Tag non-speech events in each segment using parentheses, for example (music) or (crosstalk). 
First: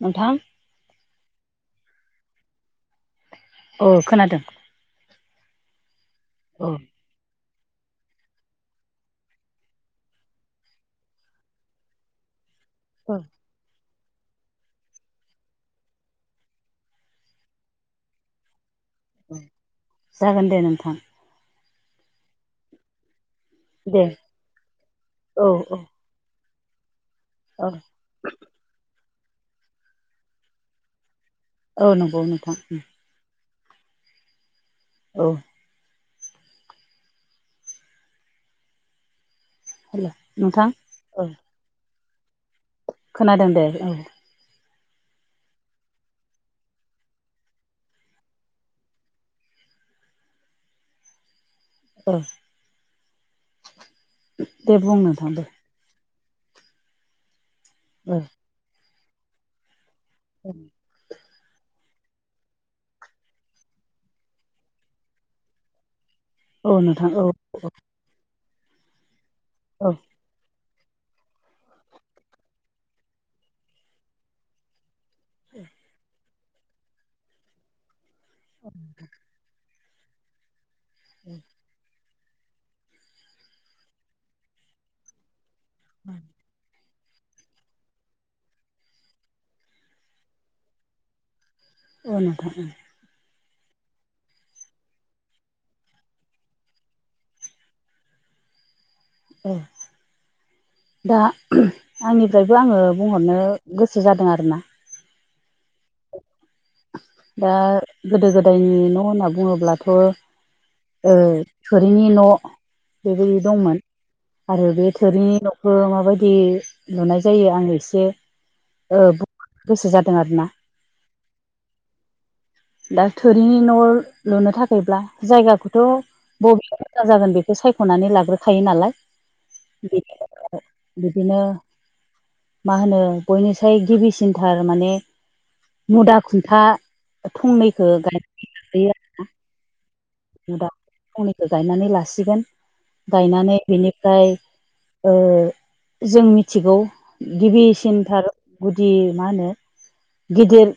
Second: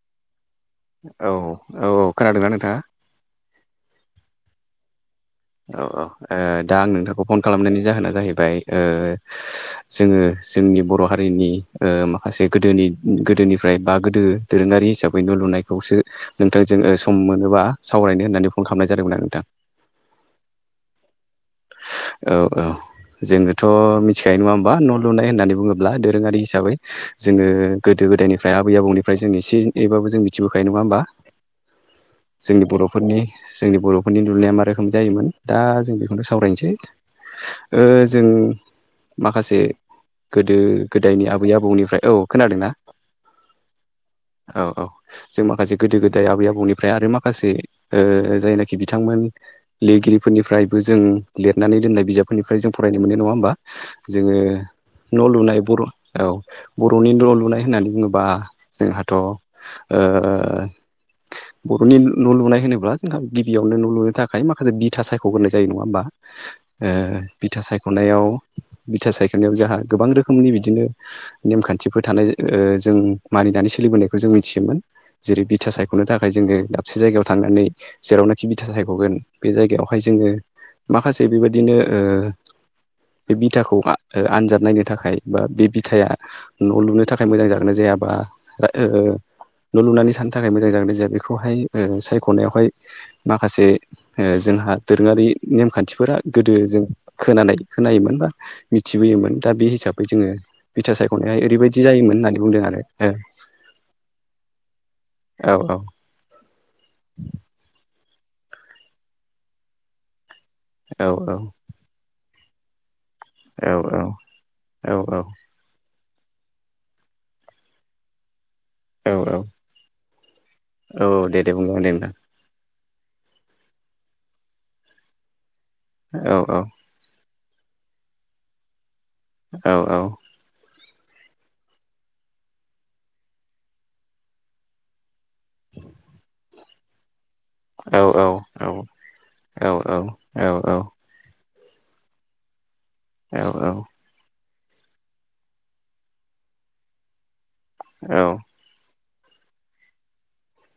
नोंथां औ औ खोनादोंना नोंथाङा औ खोनादों औ औ ओ औ दा आं नोंथांखौ फन खालामनायनि जाहोना जाहैबाय ओ जोङो जोंनि बर' हारिनि ओ माखासे गोदोनि गोदोनिफ्राय बा गोदो दोरोङारि हिसाबै न' लुनायखौसो नोंथां जों ओ सम मोनोबा सावरायनो होननानै फन खालामनाय जादोंमोन आरो नोंथां जागोन दे नोंथां औ औ जोङोथ' दे मिथिखायो नङा होमबा न' लुनाय औ होननानै औ बुङोब्ला दोरोङारि हिसाबै जोङो औ गोदो गोदायनिफ्राय आबै आबौनिफ्राय जों एसे एनैबाबो जों मिथिबोखायो नङा होमबा औ नंगौ नोंथां जोंनि उम बर'फोरनि जोंनि बर'फोरनि न' लुनाया मा रोखोम जायोमोन दा जों बे- बेखौनो सावरायनोसै ओ जों माखासे ओ हेल' गोदो नोंथां गोदायनि औ आबै आबौनिफ्राय औ खोनादोंना खोनादों दे औ औ औ जों माखासे गोदो गोदाय आबै आबौनिफ्राय आरो माखासे ओ जायनाखि बिथांमोन लि लिरगिरिफोरनिफ्रायबो जों लिरनानै दोननाय औ बिजाबफोरनिफ्राय जों फरायनो मोनो नङा होमबा जोङो दे बुं न' नोंथां दे लुनाय बर' औ बर'नि न' लुनाय होननानै औ बुङोबा जोंहाथ' औ बर'नि न' लुनाय होनोब्ला जोंहा गिबियावनो न' लुनो थाखाय माखासे बिथा सायख'ग्रोनाय जायो नङा होमबा औ नोंथां ओ औ बिथा सायख'नायाव बिथा सायख'नायाव जोंहा औ गोबां रोखोमनि बिदिनो नेमखान्थिफोर थानाय ओ जों मानिनानै सोलिबोनायखौ जों मोनथियोमोन जेरै बिथा सायख'नो थाखाय जोङो दाबसे जायगायाव थांनानै जेरावनोखि बिथा सायख'गोन बे जायगायाव बेवहाय जोङो माखासे बेबायदिनो ओ बे बिथाखौ ओ आनजाद नायनो थाखाय बा बे बिथाया न' लुनो थाखाय मोजां जागोनाय जाया बा ओ न' लुनानै थानो थाखाय मोजां जागोना जाया बेखौहाय ओ औ नोंथां सायख'नायावहाय औ माखासे ओ जोंहा दोरोङारि नेमखान्थिफोरा गोदो जों खोनानाय खोनायोमोन बा मिथिबोयोमोन दा बे हिसाबै जोङो बिथा दा सायख'नायाव ओरैबायदि जायोमोन होननानै आंनिफ्रायबो बुंदों आङो आरो बुंहरनो गोसो जादों आरो ना औ औ दा गोदो गोदायनि न' होनना बुङोब्लाथ' औ थोरिनि न' बेबायदि औ दंमोन आरो बे औ थोरिनि न'खौ माबायदि लुनाय जायो आङो एसे ओ औ औ गोसो जादों आरोना औ दे दे बुंलांगोन दे नोंथां दा थोरिनि न' लुनो थाखायब्ला जायगाखौथ' औ बबे मोजां जागोन बे बेखौ सायख'नानै लाग्रोखायो नालाय औ औ बिदिनो मा होनो बयनिसाय गिबिसिनथार माने मुदा खुन्था फंनैखौ औ औ गायो औ औ आरो ना (unintelligible) गायनानै लासिगोन औ गायनानै बिनिफ्राय जों मिथिगौ गिबिसिनथार गुदि मा होनो गिदिर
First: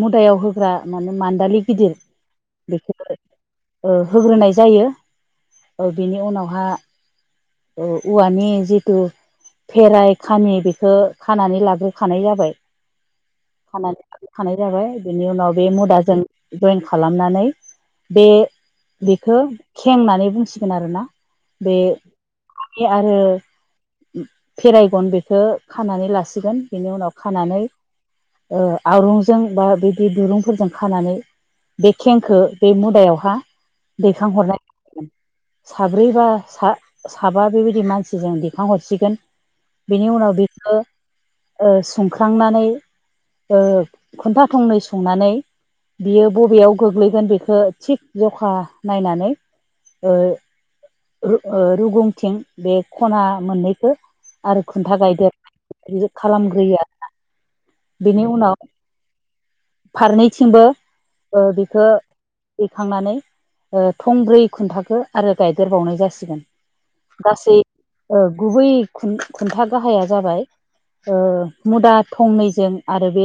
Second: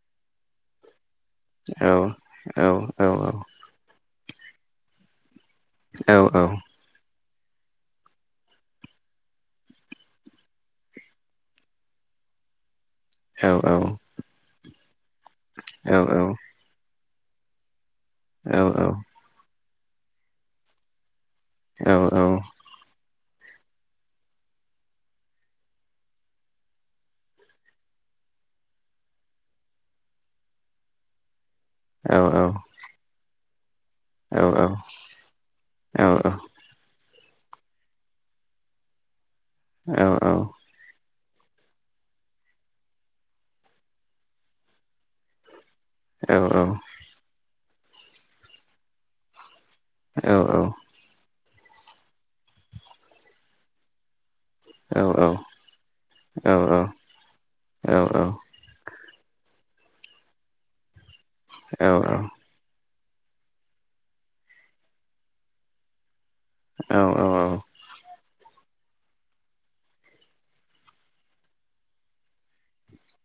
मुदायाव होग्रा माने मान्दालि गिदिर बेखौ होग्रोनाय जायो बेनि उनावहा औवानि जिथु फेराय खानि बेखौ खानानै लाग्रोखानाय जाबाय थानाय जाबाय बिनि उनाव बे मुदाजों जयेन खालाम खालामनानै बे बेखौ खें होननानै बुंसिगोन आरोना बे औ औ आरो फेराय गन बेखौ खानानै लासिगोन बेनि उनाव खानानै आरंजों बा बिदि दुरुंफोरजों खानानै बे खेंखो बे मुदायावहा दैखांहरनाय साब्रै बा सा साबा बेबायदि मानसि जों दिखांहरसिगोन औ बेनि औ औ उनाव बेखौ संख्रांनानै खुन्था थंनै संनानै बियो औ नंगौ बबेयाव गोग्लैगोन बेखौ थिग जखा नायनानै ओ औ औ रुगुंथिं बे खना मोननैखौ आरो खुन्था गायदेर बि खालामग्रोयो बेनि उनाव फारनैथिंबो बेखौ थुखांनानै थंब्रै खुन्थाखो आरो गायदेरबावनाय जासिगोन गासै गुबै खुन्था गाहाया जाबाय मुदा थंनैजों आरो बे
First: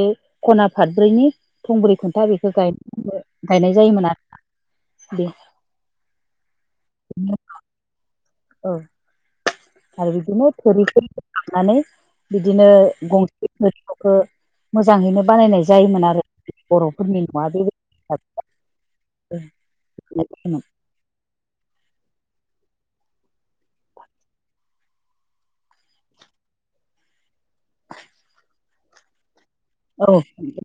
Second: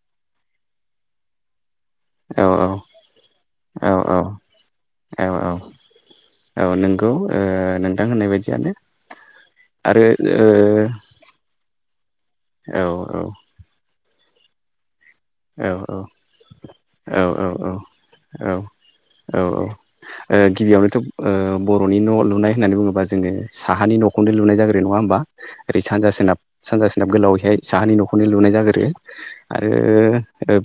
खना फादब्रैनि थंब्रै खुन्था बेखौ गायनाय जायोमोन आरो दे औ नोंगौ नोंथां जानो औ आरो बिदिनो थोरिफोरखौ लांनानै बिदिनो औ गंसेफोर (unintelligible) मोजाङैनो बानायनाय औ जायोमोन आरो औ बर'फोरनि न'आ बेबायदि औ औ औ ओ गिबियावनोथ' ओ बर'नि न' लुनाय होननानै बुङोबा जोङो साहानि न'खौनो लुनाय जाग्रो नङा होमबा ओरै सानजा सोनाब सानजा सोनाब गोलावैहाय साहानि न'खौनो लुनाय जागोरो आरो औ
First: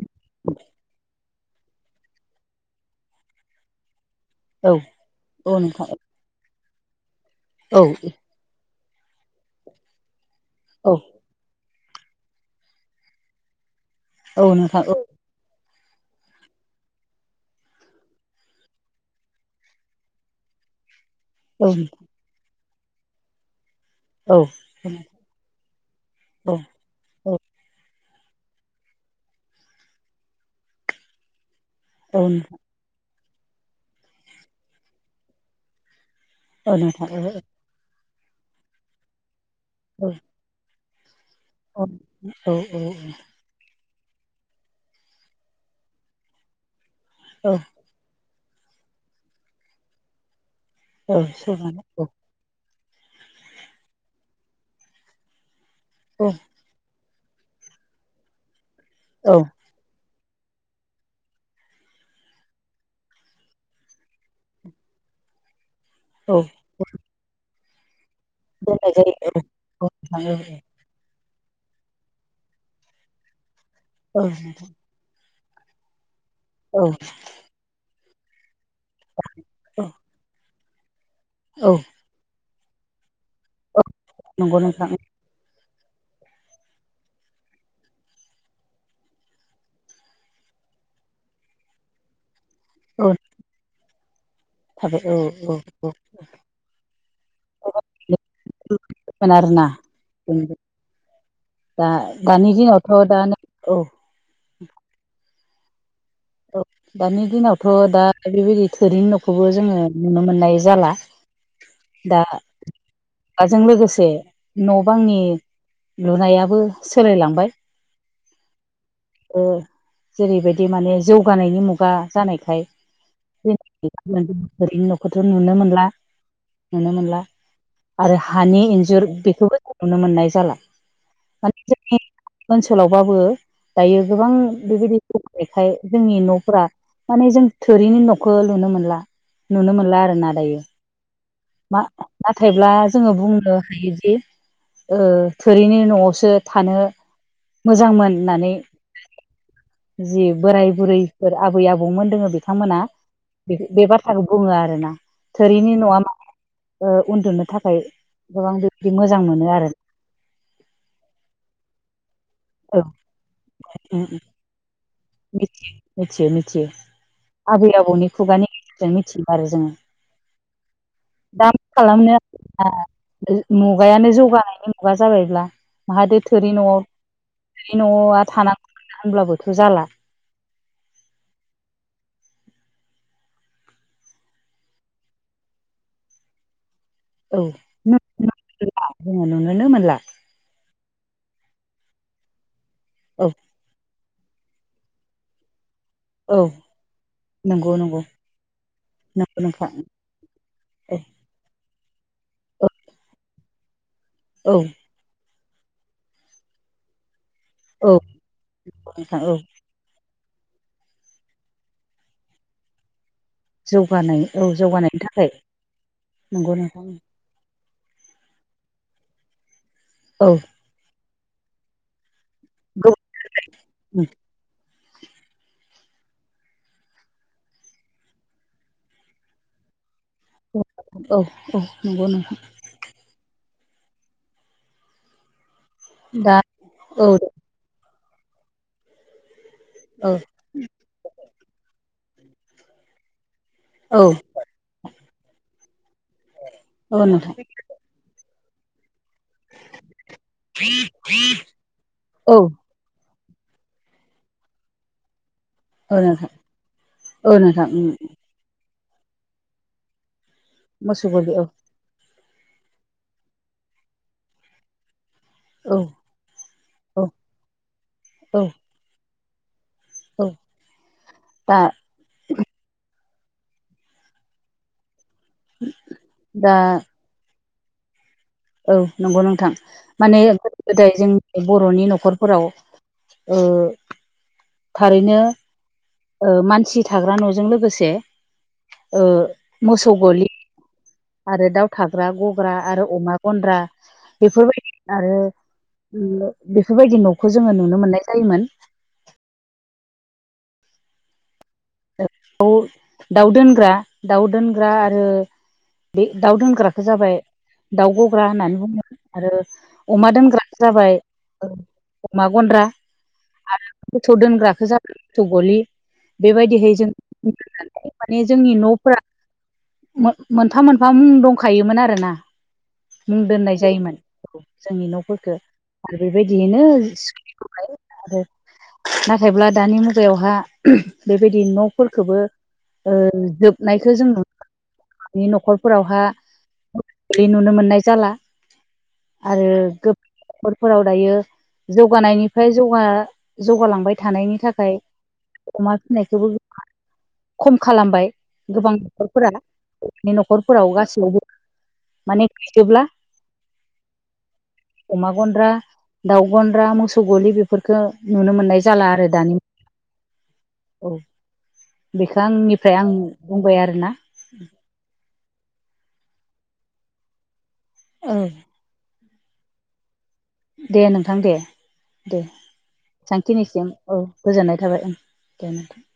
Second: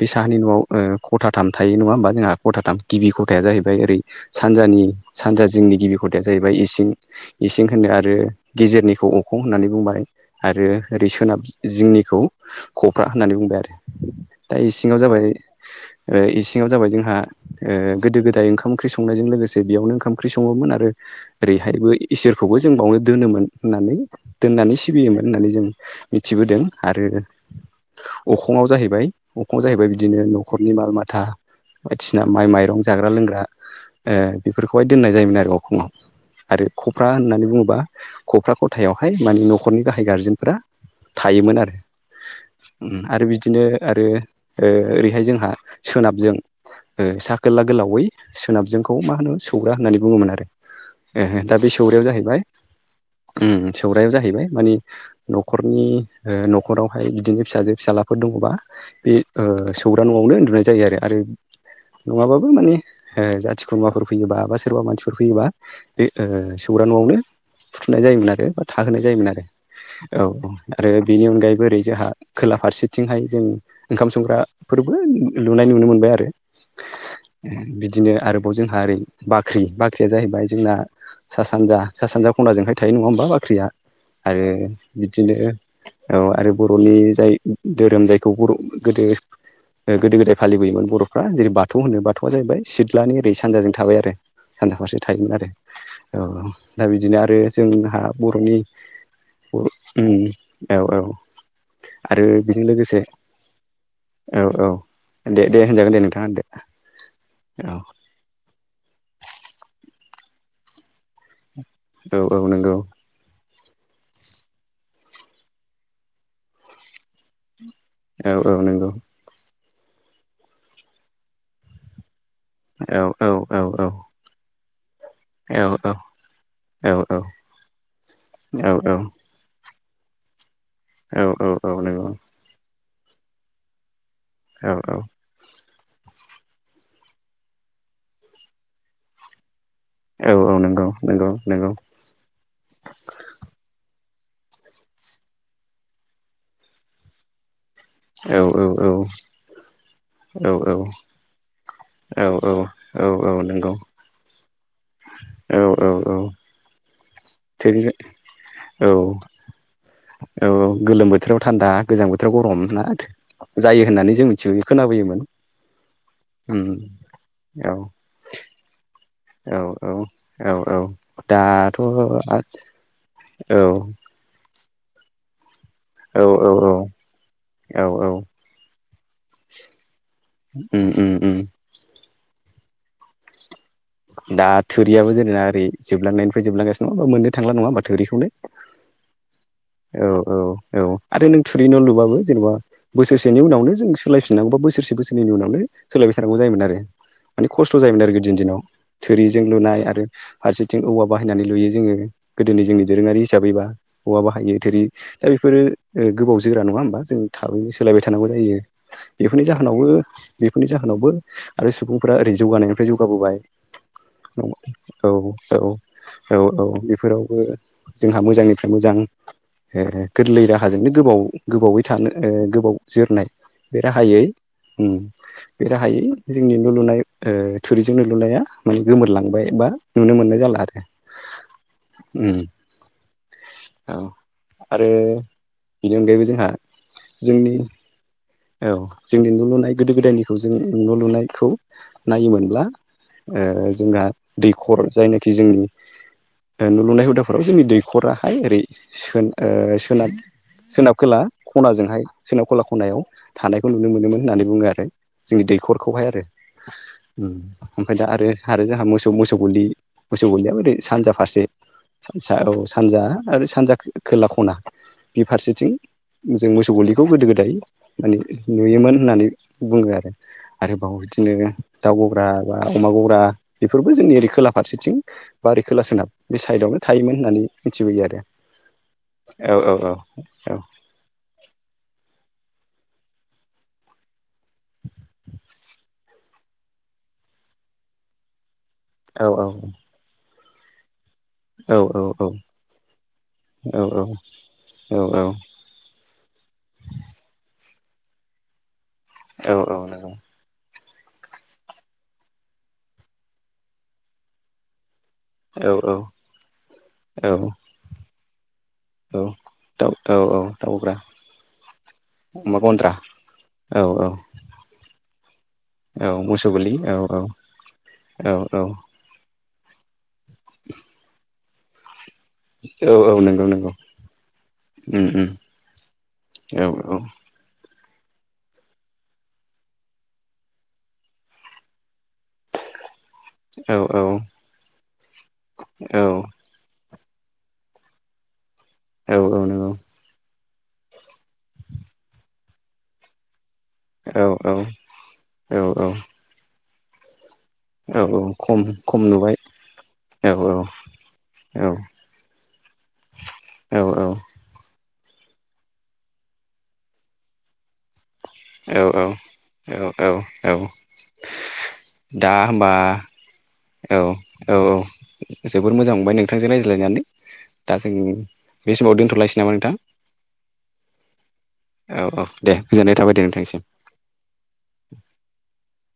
बे साहानि न'आव खथाथाम थायो नङा होमबा जोंहा खथाथाम गिबि खथाय जाहैबाय ओरै। औ सानजानि सानजा औ जिंनि नोंथां गिबि खथाया जाहैबाय इसिं इसिं औ होननो आरो गेजेरनि खौ अखं होननानै बुंबाय आरो औ ओरै सोनाब जिंनिखौ खफ्रा होननानै बुंबाय आरो औ दा नोंथां औ इसिङाव जाबाय ओ इसिङाव जाबाय जोंहा ओ गोदो गोदाय ओंखाम ओंख्रि संनायजों लोगोसे बेयावनो ओंखाम ओंख्रि सङोमोन आरो औ ओरैहायबो इसोरखौबो जों बावनो दोनोमोन होननानै दोननानै सिबियोमोन होननानै जों औ मिथिबोदों आरो औ अखङाव जाहैबाय अखङाव जाहैबाय बिदिनो न'खरनि माल माथा बायदिसिना माइ माइरं जाग्रा लोंग्रा ओ बेफोरखौहाय दोननाय जायोमोन आरो अखङाव आरो औ नोंथां खफ्रा औ होननानै बुङोला खफ्रा खथायावहाय माने न'खरनि औ गाहाय गारजेनफोरा थायोमोन आरो औ औ उम औ आरो बिदिनो आरो ओ ओरैहाय जोंहा सोनाबजों ओ सा औ खोला गोलावै सोनाबजोंखौ मा होनो सौरा होननानै बुङोमोन आरो औ दा बे सनानै औ सौरायाव जाहैबाय ओम सौरायाव जाहैबाय मानि न'खरनि ओ न'खराव फाय बिदिनो फिसाजो फिसालाफोर दङबा बे औ सौरा न'आवनो उन्दुनाय जायो आरो आरो नङाबाबो माने ओ जाथि खुरमाफोर फैयोबा बा सोरबा मानसिफोर फैयोबा बे औ ओ सौरा न'आवनो नाय जायोमोन आरो बा दोननाय थाहोनाय जायो जायोमोन आरो औ आरो बेनि अनगायैबो ओरै जाहा खोला फारसेथिंहाय जों ओंखाम संग्राफोरबो लुनाय नुनो मोनबाय आरो औ दिनो आरोबाव जोंहा ओरै बाख्रि बाख्रिया जाहैबाय जोंना सा औ सानजा सा सानजा खनाजोंहाय थायो नङा होमबा बाख्रिया औ आरो नंगौ नोंथां बिदिनो औ आरो बर'नि जाय दोरोम जाय खौ बर' गोदो ओ गोदो गोदाय फालिबोयोमोन बर'फ्रा जेरै बाथौ होनो बाथौआ जाहैबाय औ सिथ्लानो ओरै सानजाजों थाबाय आरो सानजा फारसे थाबाय औ थायोमोन आरो औ दा बिदिनो आरो जोंहा बर'नि लोगोमोन औ आरोना ओम जों औ औ दा आरो दानि बेजों लोगोसे दिनावथ' दा औ औ औ दे दे होनजागोन दे नोंथा औ दानि दिनावथ' दा बेबायदि थोरिनि न'खौबो जोङो नुनो मोननाय जाला औ औ नोंगौ हाजों लोगोसे न' बांनि लुनायाबो सोलायलांबाय औ औ नोंगौ ओ जेरैबायदि माने जौगानायनि मुगा जानाय खाय औ औ औ औ (unintelligible) खौथ' नुनो औ मोनला नुनो औ मोनला आरो हानि औ औ नंगौ इन्जुर बेखौबो नुनो मोननाय जाला औ औ औ नंगौ सोलावबाबो दायो गोबां बेबायदि (unintelligible) जोंनि न'फोरा माने जों थोरिनि न'खो लुनो मोनला नुनो मोनला आरोना औ औ दायो नंगौ नंगौ नंगौ मा नाथायब्ला जोङो बुंनो हायोदि। थोरिनि न'आवसो थानो। मोजांमोन औ होननानै औ औ जि औ बोराय बुरैफोर आबै आबौ। औ दोङ बिथांमोना औ औ नंगौ बे बाथ्राखौ बुङो आरो। आरोना औ थोरिनि औ न'आ औ मा। उन्दुनो थाखाय थोरि गोबां बिदि औ मोजां मोनो आरो। औ गोलोम बोथोराव थान्दा गोजां बोथोराव। औ गरमना जायो होननानै जों मिथिगौ खोनाबोयोमोन मिथियो मिथियो मिथियो उम आबै औ आबौनि खुगानि गेजेरजों मिथियो आरो औ जोङो औ औ दा मा दाथ' औ खालामनो औ मुगायानो जौगानायनि मुगा जाबायब्ला माहादो औ थोरि न'आव थोरि औ औ न'आव थानांगौ होमब्लाबोथ' जाला ओम ओम ओम दा थुरियाबो जेनेबा ओरै जोबलांनायनिफ्राय जोबलांगासिनो नङा होनबा मोननो औ थांला नङा बा थोरिखौनो जोङो नुनोनो मोनला औ औ औ आरो नों थुरि न' लुबाबो जेनेबा औ बोसोरसेनि उनावनो जों सो लायफिनांगौबा बोसोरसे बोसननि उनावनो सोलायबाय थानांगौ औ जायोमोन आरो मानानि नंगौ खसथ' नंगौ जायोमोन आरो गोदोनि दिनाव नंगौ थोरिजों नोंथां लुनाय आरो फारसेथिं औ औवा बाहायनानै लुयो जोङो गोदोनि जोंनि दोरोङारि हिसाबैबा औवा बाहायो औ थोरि दा बेफोरो गोबाव जोरा नङा होमबा जों थाबैनो औ सोलायबाय थानांगौ जायो नंगौ नोंथां औ बेफोरनि जाहोनावबो बेफोरनि जाहोनावबो आरो सुबुंफोरा ओरै जौगानायनिफ्राय जौगाबोबाय औ जौगानाय औ जौगानायनि औ थाखाय औ औ नंगौ औ नोंथां बेफोरावबो जोंहा मोजांनिफ्राय मोजां ओ गोरलै राहाजोंनो गोबाव गोबावै थानो ओ गोबाव औ जोरनाय बे राहायै ओम बे गाहायै जोंनि नु लुनाय ओ थुरिजों न' लुनाया माने गोमोरलांबाय बा नुनो मोननाय जाला आरो औ नंगौ नोंथां ओम औ आरो बेनि अनगायैबो दा जोंहा औ जोंनि औ जोंनि न' लुनाय गोदो औ गोदायनिखौ जों न' लुनायखौ नायोमोनब्ला ओ जोंहा औ दैखर जायनाखि जोंनि औ नुलुनाय नोंथां हुदाफोराव जोंनि दैख'रा हाय ओरै सोन सोनाब सोनाब खोला ख'नाजोंहाय औ सोनाब खोला ख'नायाव थानायखौ नुनो मोनोमोन होननानै बुङो आरो जोंनि औ दैखरखौहाय आरो नोंथां औ ओम नोंथां ओमफ्राय दा आरो आरो जोंहा मोसौ मोसौ गलि मोसौ ग'लिया ओरै मोसौ सानजा गलि फारसे औ औ सानजा आरो सानजा खोला ख'ना बे फारसेथिं औ जों मोसौ गलिखौ औ गोदो गोदाय माने औ नुयोमोन होननानै बुङो आरो औ आरोबाव बिदिनो दा दाउ ग'ग्रा बा अमा ग'ग्रा बेफोरबो जोंनि ओरै खोला फारसेथिं बा ओरै खोला सोनाब बे दा साइडयावनो थायोमोन होननानै मिथिबोयो आरो औ नंगौ औ नोंथां औ माने गोदो गोदाय जोंनि बर'नि न'खर फोराव ओ थारैनो ओ मानसि थाग्रा न'जों लोगोसे ओ मोसौ गलि आरो दाउ औ औ थाग्रा औ ग'ग्रा आरो अमा गनद्रा औ बेफोरबायदि आरो औ बेफोरबायदि न'खौ जोङो नुनो मोननाय जायोमोन औ औ नंगौ दाउ दोनग्रा दाउ दोनग्रा आरो औ औ बे दाउ दोनग्रखौ जाबाय औ दाउ ग'ग्रा होननानै बुङो आरो दाउ औ अमा औ दोनग्रा दाउ गग्रा जाबाय अमा गनद्रा आरो मोसौ दोनग्राखौ जादों मोसौ ग'लि औ मोसौ बेबायदि गलि हाय जों औ माने जोंनि औ औ न'फोरा मोनफा मोनफा मुं दंखायोमोन आरोना औ औ मुं नंगौ दोननाय नंगौ जायोमोन जोंनि उम उम न'फोरखौ आरो औ बेबायदियैनो सकुलखौहाय (unintelligible) आरो नाथायब्ला दानि मुगायावहा बेबायदि न'फोर खौबो ओ औ जोबनायखौ जों नुनो नि (unintelligible) न'खरफोरावहा औ बे नुनो मोननाय जाला औ औ आरो नंगौ गोब फोराव दायो जौगानायनिफ्राय जौगा जौगालांबाय औ थानायनि औ थाखाय अमा औ औ फिनायखौबो खम खालामबाय खम गोबां खम न'खरफोरा नुबाय औ न'खरफोराव गासैयावबो औ माने थाजोब्ला औ औ अमा गन्द्रा दाउ गन्द्रा मोसौ ग'लि बेफोरफोरखो औ औ औ औ औ बेखौ दा होमबा आंनिफ्राय आं बुंबाय आरोना औ औ औ जोबोर मोजां मोनबाय नोंथांजों रायज्लायनानै दा जों औ बे समाव दोनथ'लाय निसै नामा नोंथां दे नोंथां दे औ औ दे गोजोननाय थाबाय दे नोंथां निसिम औ गोजोननाय थाबाय ओं दे नोंथां